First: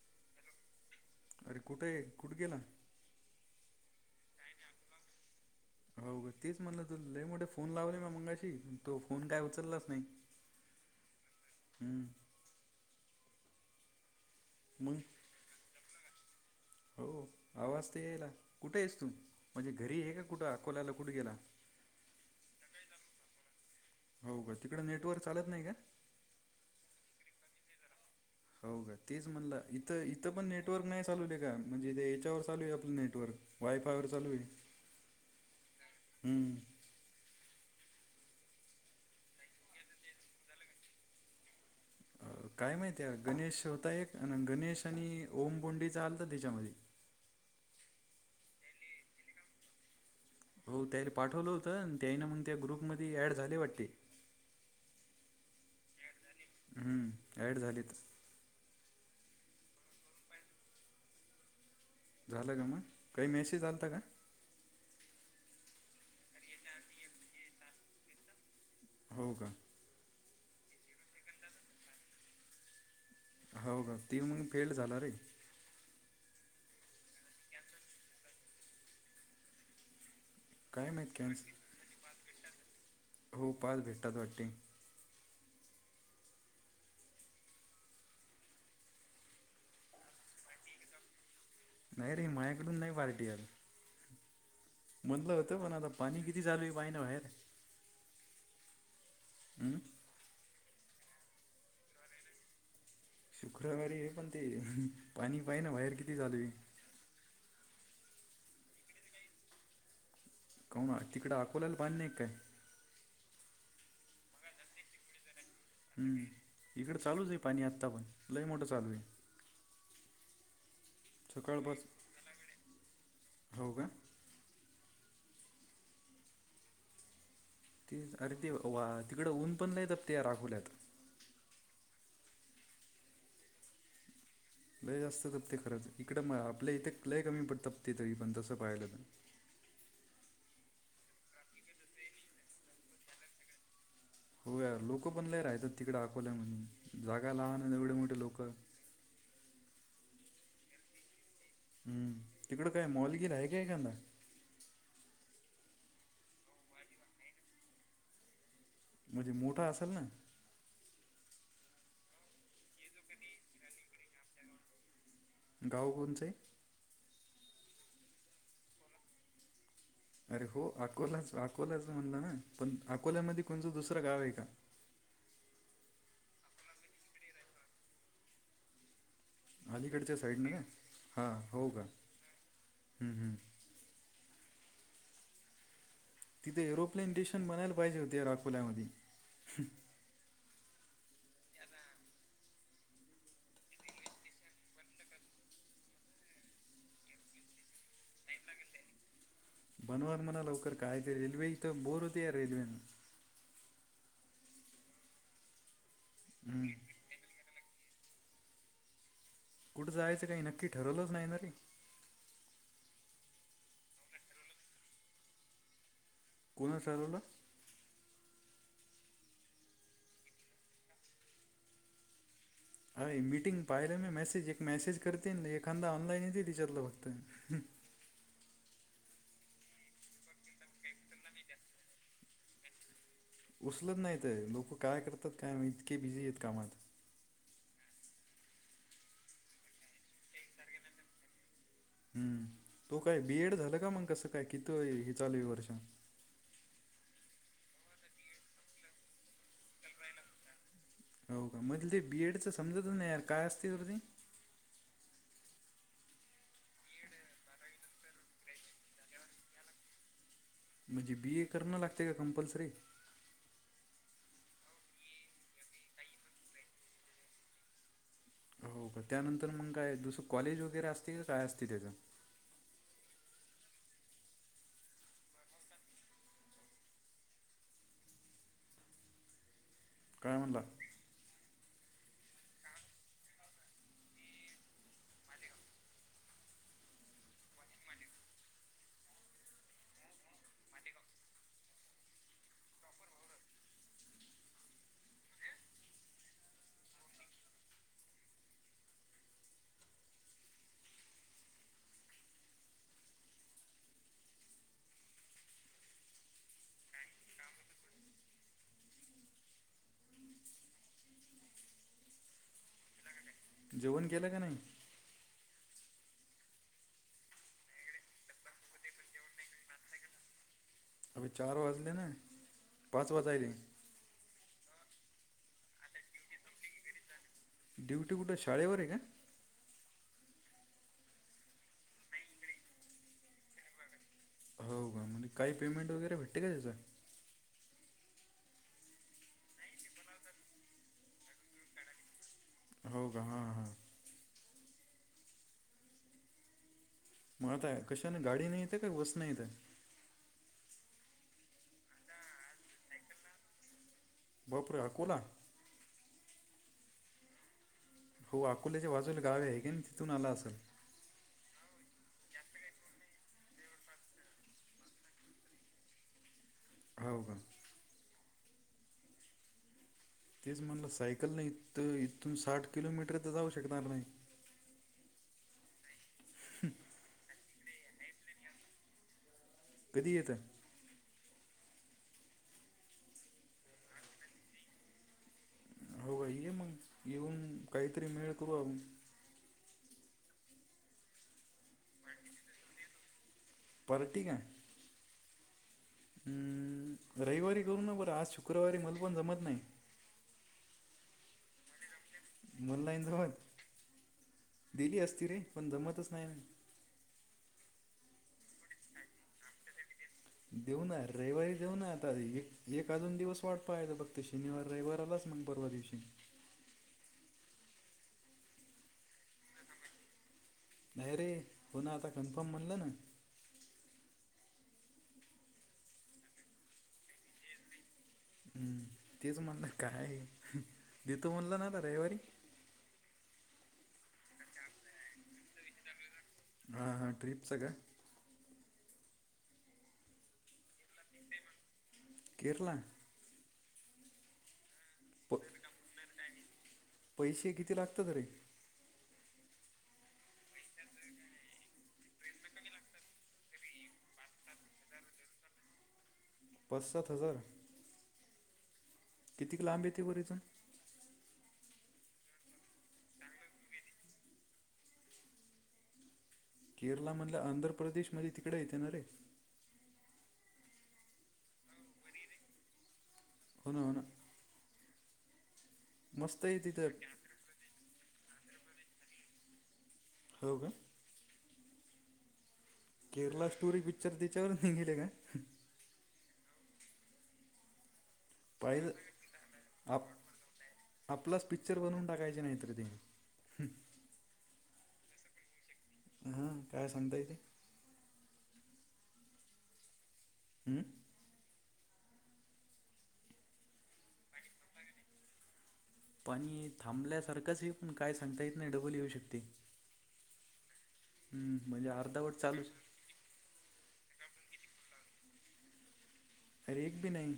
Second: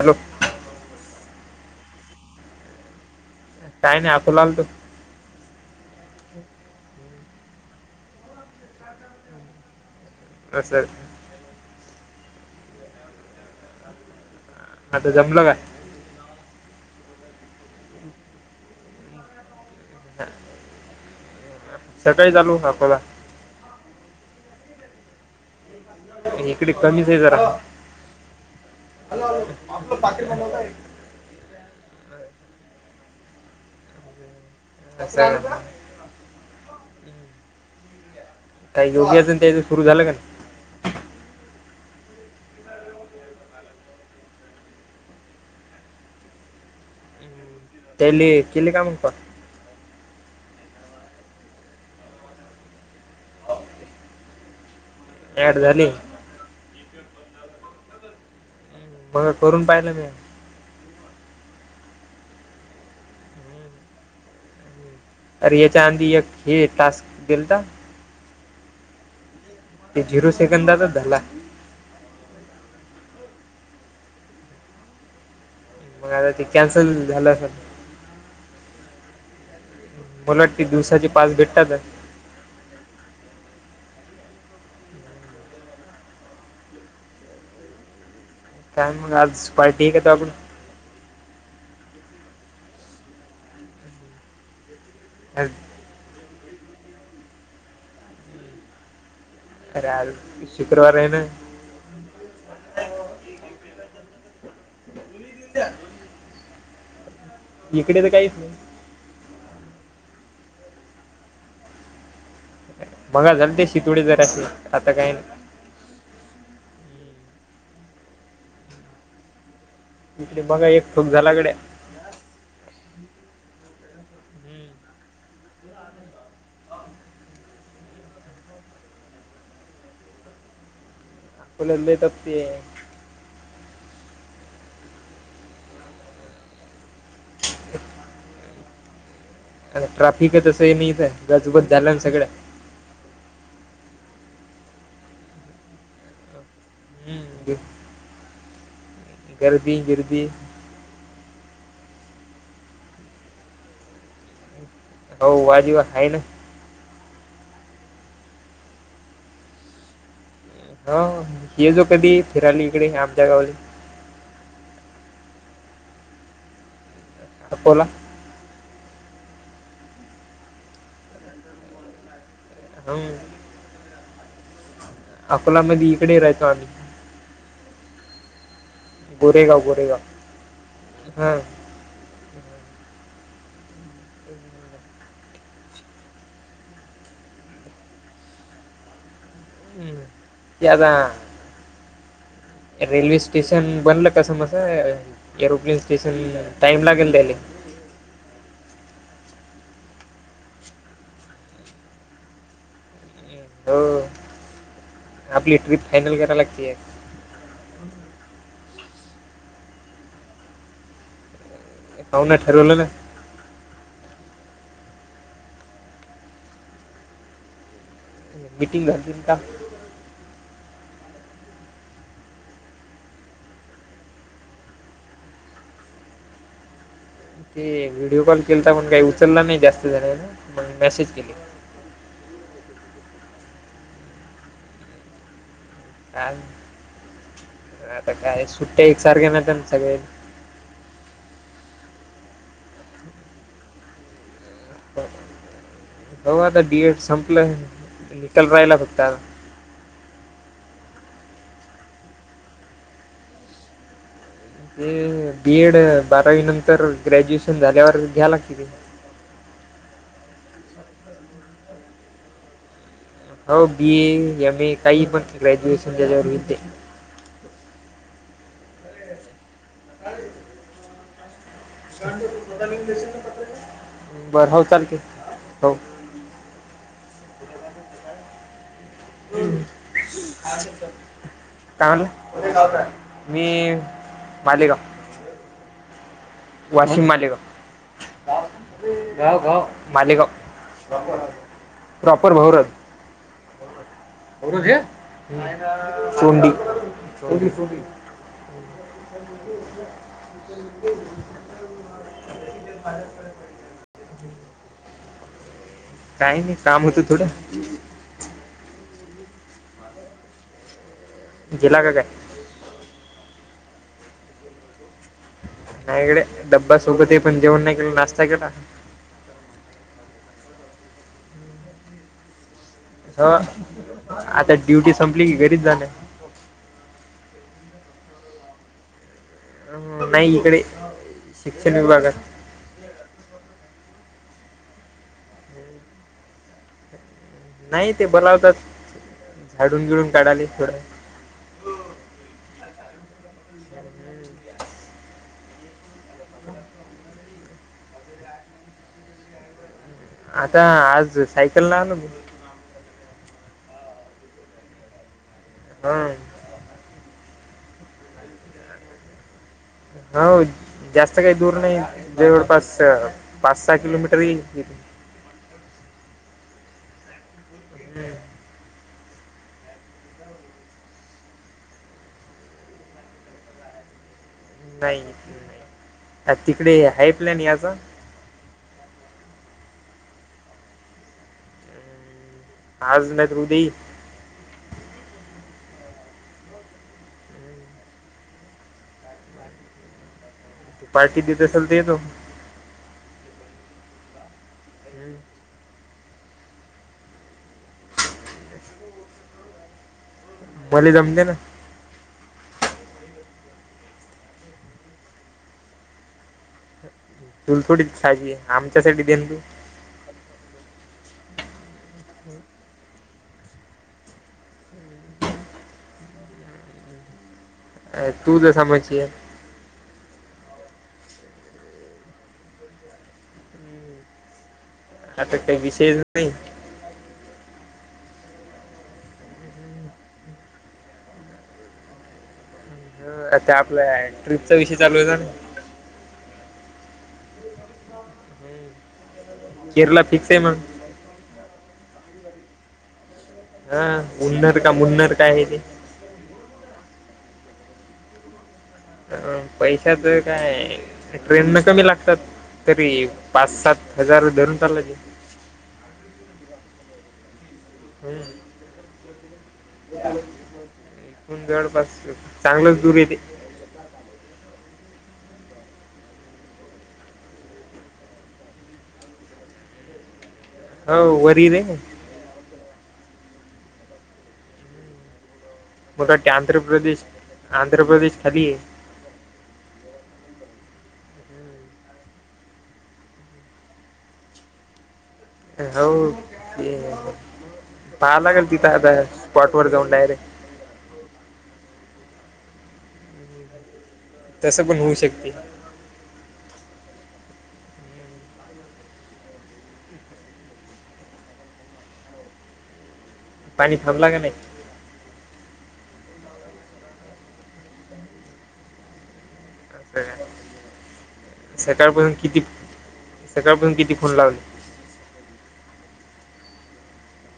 Hello अरे कुठे आहे. कुठे गेला. काय नाही आकोला आलतो. हो तेच म्हणलं‌. तुल लय मोठे फोन लावले म मंगाशी. तो फोन काय उचललाच नाही. [unintelligible] हम्म मग आता जमल काय? हो आवाज तर यायला कुठे आहेस तू. म्हणजे घरी आहे का कुठं अकोल्याल. कुठ गेला. सकाळीच आलू अकोला हो का. तिकड नेटवर्क चालत नाही का? इकडे कमीच आहे जरा‌. हो का तेच म्हणलं इथं इथं पण नेटवर्क नाही चालवले का? म्हणजे इथे याच्यावर चालू आहे आपलं नेटवर्क. वायफायवर चालू आहे. [unintelligible] हम्म. काही योगी अजुन काही सुरू झालं का नाही. अं, [inaudible] काय माहिती गणेश होता एक. आणि गणेश आणि ओमबोंडीचा आलता त्याच्यामध्ये. त्याली केली का मग पहा. हो त्यारी पाठवलं होतं. त्यायन मग त्या ग्रुप मध्ये ऍड झालं वाटते. ऍड झाले. हम्म ऍड झालीत. बघ करून पाहिलं मी. झालं ग मग. काही मेसेज आलता का? अरे याच्या आधी एक हे टास्क दिलता. हो का. ते झिरो सेकंदातच झाला. हो का ती मग फेल झाला रे! मग आता ते कॅन्सल झालं असेल. उलट ती काय माहीत दिवसाचे पाच कॅन्सल भेटतात. हो पाच भेटतात वाटते. काय मग आज पार्टी आहे का तुया कडून? नाही रे, मायाकडून नाही पार्टी आज. म्हटलं आज होतं, पण आता पाणी किती झालाय पाहिनं बाहेर. हम्म? खरंच आज शुक्रवार हाय ना? रवीवारी आहे, पण ते पाणी पाहिजे ना बाहेर किती झाल. इकडे तर काहीच नाही. कोणा तिकडें अकोल्याला पाणी नाही काय? मघा झालंते शितोडे जरासे आता काही नाही. हम्म, इकड चालूच आहे पाणी आतापण लई मोठं चालू आहे. इकडे बघा एकठूक झालागड्या. सकाळपासून हो का? ते अरे तेवा तिकडं, ऊन पण लय तपतय ते अकोल्यात. आकोला लय तापतीये. लय जास्त तपतय खरंच, इकडं आपल्या इथे लय कमी पण तपते तरी पण तसं पाहिलं तर आणि ट्राफिक तसं हे नाही हित, गजबोज च झालं ना सगळ हो यार लोक पण लयं राहतात तिकडे अकवल्यामध्ये. जागा ग- लहान एवढे मोठे लोक गर्दी, गर्दी. हम्म, तिकड काय मॉलगिर आहे क एकांदा? हो वादी वाद आहे ना! म्हणजे मोठा असेल ना? हा ये जोकधी फिरायला, इकडे आच्या गावला. गाव कोणचे? अकोला! अरे, हो अकोलाच अकोल्याच म्हणलं ना पण. हं. अकोल्यामध्ये कोणचं दुसरं गाव आहे का? अकोलामध्ये इकडे राहयतो आम्ही! गोरेगाव अलीकडच्या गोरेगाव साईडने का हा, हां हो का? तिथे एरोप्लेन स्टेशन बनायला पाहिजे होते अकोल्यामध्ये. हम्म त्यांना रेल्वे स्टेशन बनलं कसं बसं, एरोप्लेन स्टेशन टाइम लागेल त्यले. [inaudible] बनवाल म्हणा लवकर काय ते रेल्वे इथ बोर होते या रेल्वेन. हो, आपली ट्रिप फायनल कराय हम्म. लागतीय. कुठं जायचं काही नक्की ठरवलंच नाही रे? हाऊ ना ठेरवलना! कोणाच ठरवलं? मीटिंग झालती ना काल. अरं मिटिंग पाहिलं मी मेसेज एक मेसेज करते ना, एखादा ऑनलाईन येत विचारलं फक्त. ते व्हिडिओ कॉल केलता तर पण काही उचलला नाही जास्तजणांनी पन मेसेज केले. उचलत नाहीत, लोक काय करतात काय माहित इतके बिझी काय आहेत कामात. आता काय सुट्ट्या एक सारख्या नाहीत सगळ्यां ह तु काय बीएड झालं का, मग कसं काय किती हे चालू आहे हे वर्ष? हो आता बी एड संपलं, निकाल राहिला फक्त आता. हो का. मला ते बीएडच समजत नाही यार काय असते बरं ते. बीएड बारावी नंतर ग्रॅज्युएशन झाल्यावर घ्याला लागत ते. [inaudible] म्हणजे बी ए करणं लागण लागतयं का... कंपल्सरी. हो बी ए एम ए काही पण ग्रॅज्युएशन केल्यावर होईल ते. ह. हो का. त्यानंतर मग काय दुसरं कॉलेज वगैरे असते क काय असते? त्याचं [unintelligible] बरं हो चालतय. हो हं [inaudible] [unintelligible] काय झालं? कोणत्या गावचा हाय? मी मालेगाव. वाशिम मालेगाव. गाव गाव मालेगाव. प्रॉपर भौरत. भारत हे नाही ना सोंडी, सोंडी, सोंडी. [inaudible] कधी बाहेर पडायचं? काही नाही काम होतं थोडं. जिल्हा की काय? जेवण केलं का नाही? नाही इकडे डब्बा सोबत आहे. पण जेवण नाही केलं नाश्ता केला. ह [inaudible] अभी चार वाजले ना. ! हं आता ड्युटी संपली की घरीच जाणार. ड्युटी कुठे? शाळेवर आहे का? अं, नाही इकडे शिक्षण विभागात. हो का म्हणजे काही पेमेंट वगैरे भेटते का त्याचा? नाही ते बोलावतात झाडून बिडून काढायला थोडं. हो. हो का? हा हा. मग आता कशाने गाडीने येता का? बस ने? आता आज सायकलन आलो ब. बापरे! हा आकोला. हं! हो. अकोल्याच्या बाजूला गाव हाय एक. हो जास्त काही. दूर नाही जवळपास पाच, सहा किलोमीटर येईल. [unintelligible] हो का? हं. तेच म्हणलं सायकल नाही. इथून साठ किलोमीटर तर जाऊ शकणार नाही? नाही तिकडे हाईप्लॅन या - - ता [inaudible] कधी येतय? हम्म. आज नाही तर उद्या येईल. हो का. ये मग येऊन काहीतरी मेळ करू मग - - पार्टी देत असल तर येतो. पार्टी का? हम्म. हं रविवारी करू ना? बरं आज शुक्रवारी मला पण जमत नाही. [unintelligible] जमते ना. मन लाईन जव [inaudible] दिली असती रे पण जमतच नाही ना तुलाच थोडी खायची आमच्या साठी दे तू येऊ ना रविवारी जाऊ ना आता एक एक का अजून दिवस वाट पाहायचा. बघत शनिवार रविवार आलाच मग परवा दिवशी अ तूझ जसा म्हंचील. नाही रे पुन आता कन्फर्म म्हणलं ना. आत काय विशेषयच नाही. हम्म, तेच म्हणलं काय दतो म्हणल ना ना रविवारी. ह आता आपल्या ट्रिपचा विषय चालू होतना. हां हां ट्रिपचं का, हम्म. केरला फिक्स आहे मग. केरला. हा जुन्नर का मुन्नर काय प आहे ते. पैसे किती लागत तरे. अ पैशाच काय ट्रेन न कमी लागतात. तरी पाच सात हजार धरून चालायचे. पाचसात हजार. किती लांब येते बरं इथून हम्म. जवळपास चांगलंच दूर येते. केरळमधल्या आंध्र प्रदेशमध्ये तिकडे येते ना रे. हो वर दे. होन हो ना. म का ते मस्त आहे आंध्र तिथं प्रदेश आंध्र प्रदेश खाली आहे. कुट. केरला स्टोरी पिक्चर त्याच्यावर नाघालय काय. हो क, [inaudible] पाहावं लागेल तिथं पाहिलं आता स्पॉट वर जाऊन आप डायरेक्ट. [inaudible] काय नाहीत ते. [inaudible] तसं पण होऊ शकते. हा काय सांगता येते. [inaudible] हम्म. पाणी थांबला का नाही. [inaudible] पाणी थांबल्यासारखंच ये पण काय सांगता येत नाही डबल येऊ शकते. हम्म [unintelligible] म्हणजे सकाळपासून अर्धावट किती चालूच सेकाळपासून किती फोन लागवले. अर एक बी नाही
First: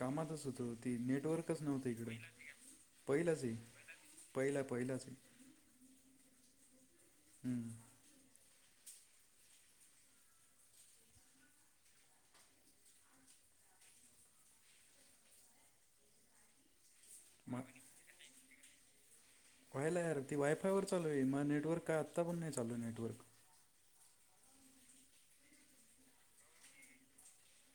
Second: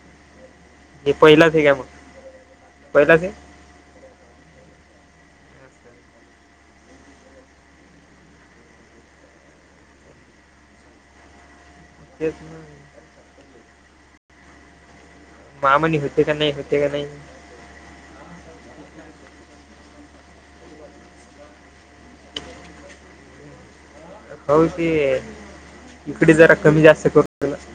कामातच हो. हो ती हे पहिलाच नेटवर्कच आहे काय नव्हतं मग इकडं पहिलाच पहिलंच आहे पहिलं पहिलाच आहे. आहे हम्म. तेच ना का मणी होते का नाही होते का नाही. मग. [inaudible] व्हायला यार ती वायफायवर चालू आहे मला नेटवर्क काय आत्ता पण नाही चालू आहे नेटवर्क. होऊ ते इकडे जरा कमी जास्त करूला. [inaudible]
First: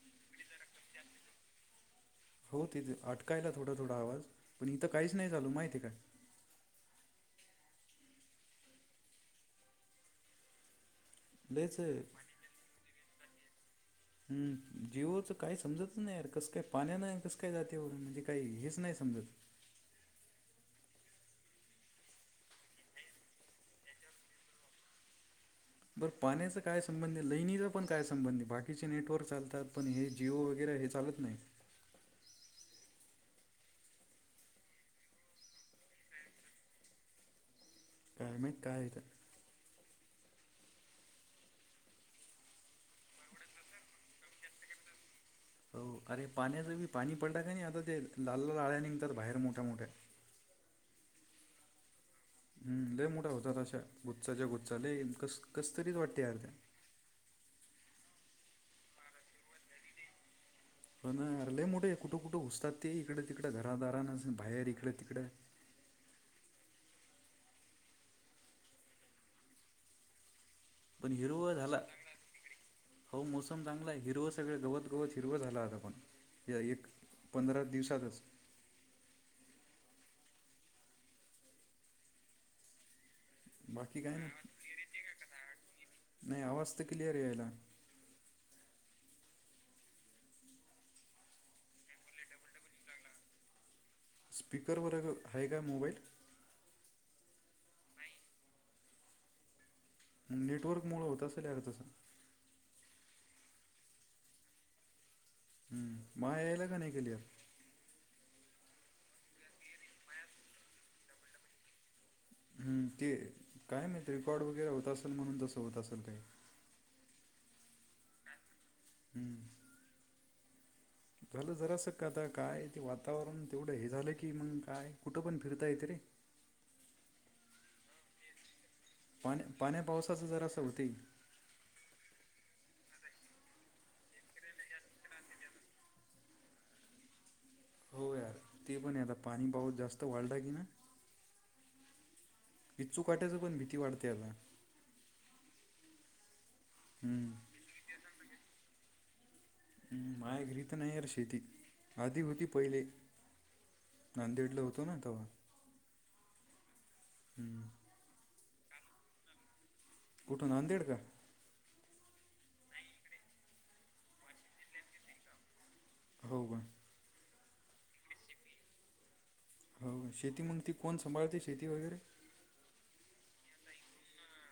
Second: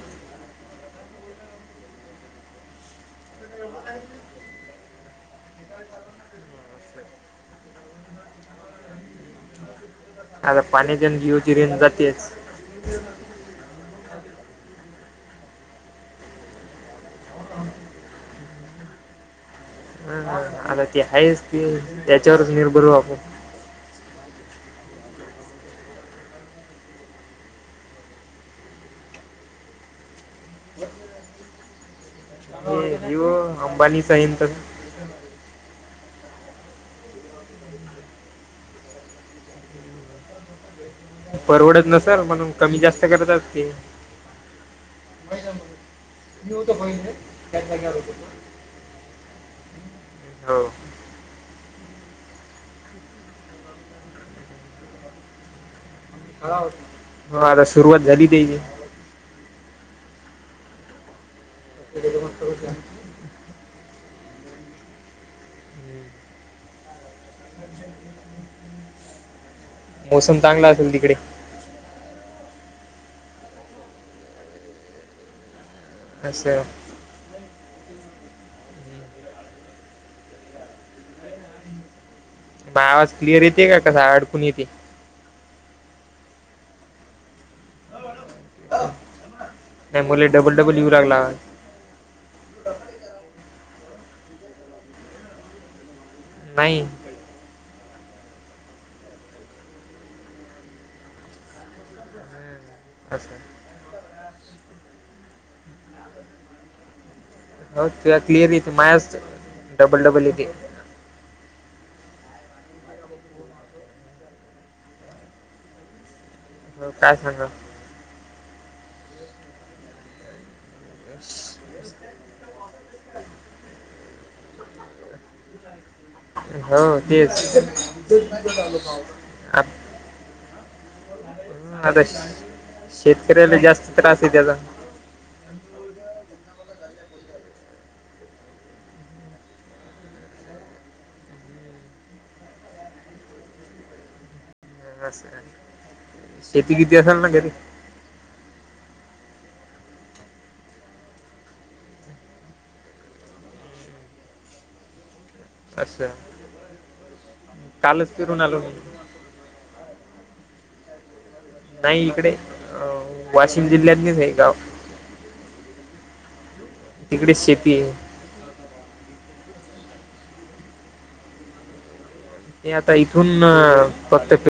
हो तिथे अटकायला थोडा थोडा आवाज पण इथं काहीच नाही चालू माहिती आहे काय. असले. आता पाण्याच्यान जीओची रेंज लयच जातेच. [inaudible] हम् जीवच काही समजत नाही यार कसं काय पाण्या नाही कसं काय जाते म्हणजे काही हेच नाही समजत. हा आता ती आहेच की त्याच्यावरच निर्भर हो आप आपण. बर पाण्याचा काय संबंध आहे लैणीचा पण काय संबंध आहे बाकीचे नेटवर्क चालतात पण हे जिओ वगैरे, हे चालत नाही. ह. अंबानीचाहीन तर. काय माहित काय हे तर. परवडत नसल म्हणून कमी जास्त करतात असतील हो अरे पाण्याचं बी पाणी पडत का नाही आता ते लाल लाल आळ्या नीग तर बाहेर मोठ्या मोठ्याने हो हम् लय मोठा होतात अशा गुच्चाच्या गुच्चाले कसं कसतरीच वाटते आर त्या. हो आता सुरुवात झाली तेची. पण आर लय मोठे आहेत. कुठं कुठं घुसतात ते इकडे तिकडे घरादरान च बाहेर इकडे तिकडे. [inaudible] मोसम. चांगला असेल पण तिकडे हिरव झाला. हो मोसम चांगला आहे हिरवं सगळं गवतं गवतं हिरवं झाला आता पणं. या असं एक पंधरा दिवसातच. मग आवाज क्लिअर येते का बाकी कसा काय अडकून नाही येते. नाही आवाज तरं क्लिअर यायला. नाही मले डबल डबल येऊ लागला. स्पीकर वरं आहे का मोबाईल? नाही. नेटवर्क मुळं होत असेल आर तसं. हम्म, असं हम् मा यायला का नाही क लियर तुला क्लिअर येते मायाच डबल डबल येते. हम्म ते काय नाहीत रेकॉर्ड वगैरे होत असेल म्हणून तसं होत असेल काही. हो काय सांगा. हम्म. झालं जरा असं का आता काय ते वातावरण तेवढं हे झालं की मगं कायं कुठं पण फिरता येत रे. हो तेच [unintelligible] पाण्या आप- पाण्या पावसाचं जरा असं होतंय. हम्म, आता शेतकऱ्याला जास्त त्रास आहे त्याचा. हो यार ते पण आता पाणी पाऊत जास्त वाढलाय की ना इचू काट्याच पण भीती वाटते आता. असं शेती बीती असालं ना हम्म घरी. हम माय घरीत नाहीर शेती आधी होती पहिले. नांदेडला होतो ना तेव्हा. असं. हम्म. कालच फिरून आलो मी कुठून नांदेड का? नाही इकडे अ वाशिम जिल्ह्यातीलच आहे गावं. हो [inaudible] तिकडे शेती आहे. हो शेती मगं ती कोण सांभाळते शेती वगैरे? ते आता इथून फक्त.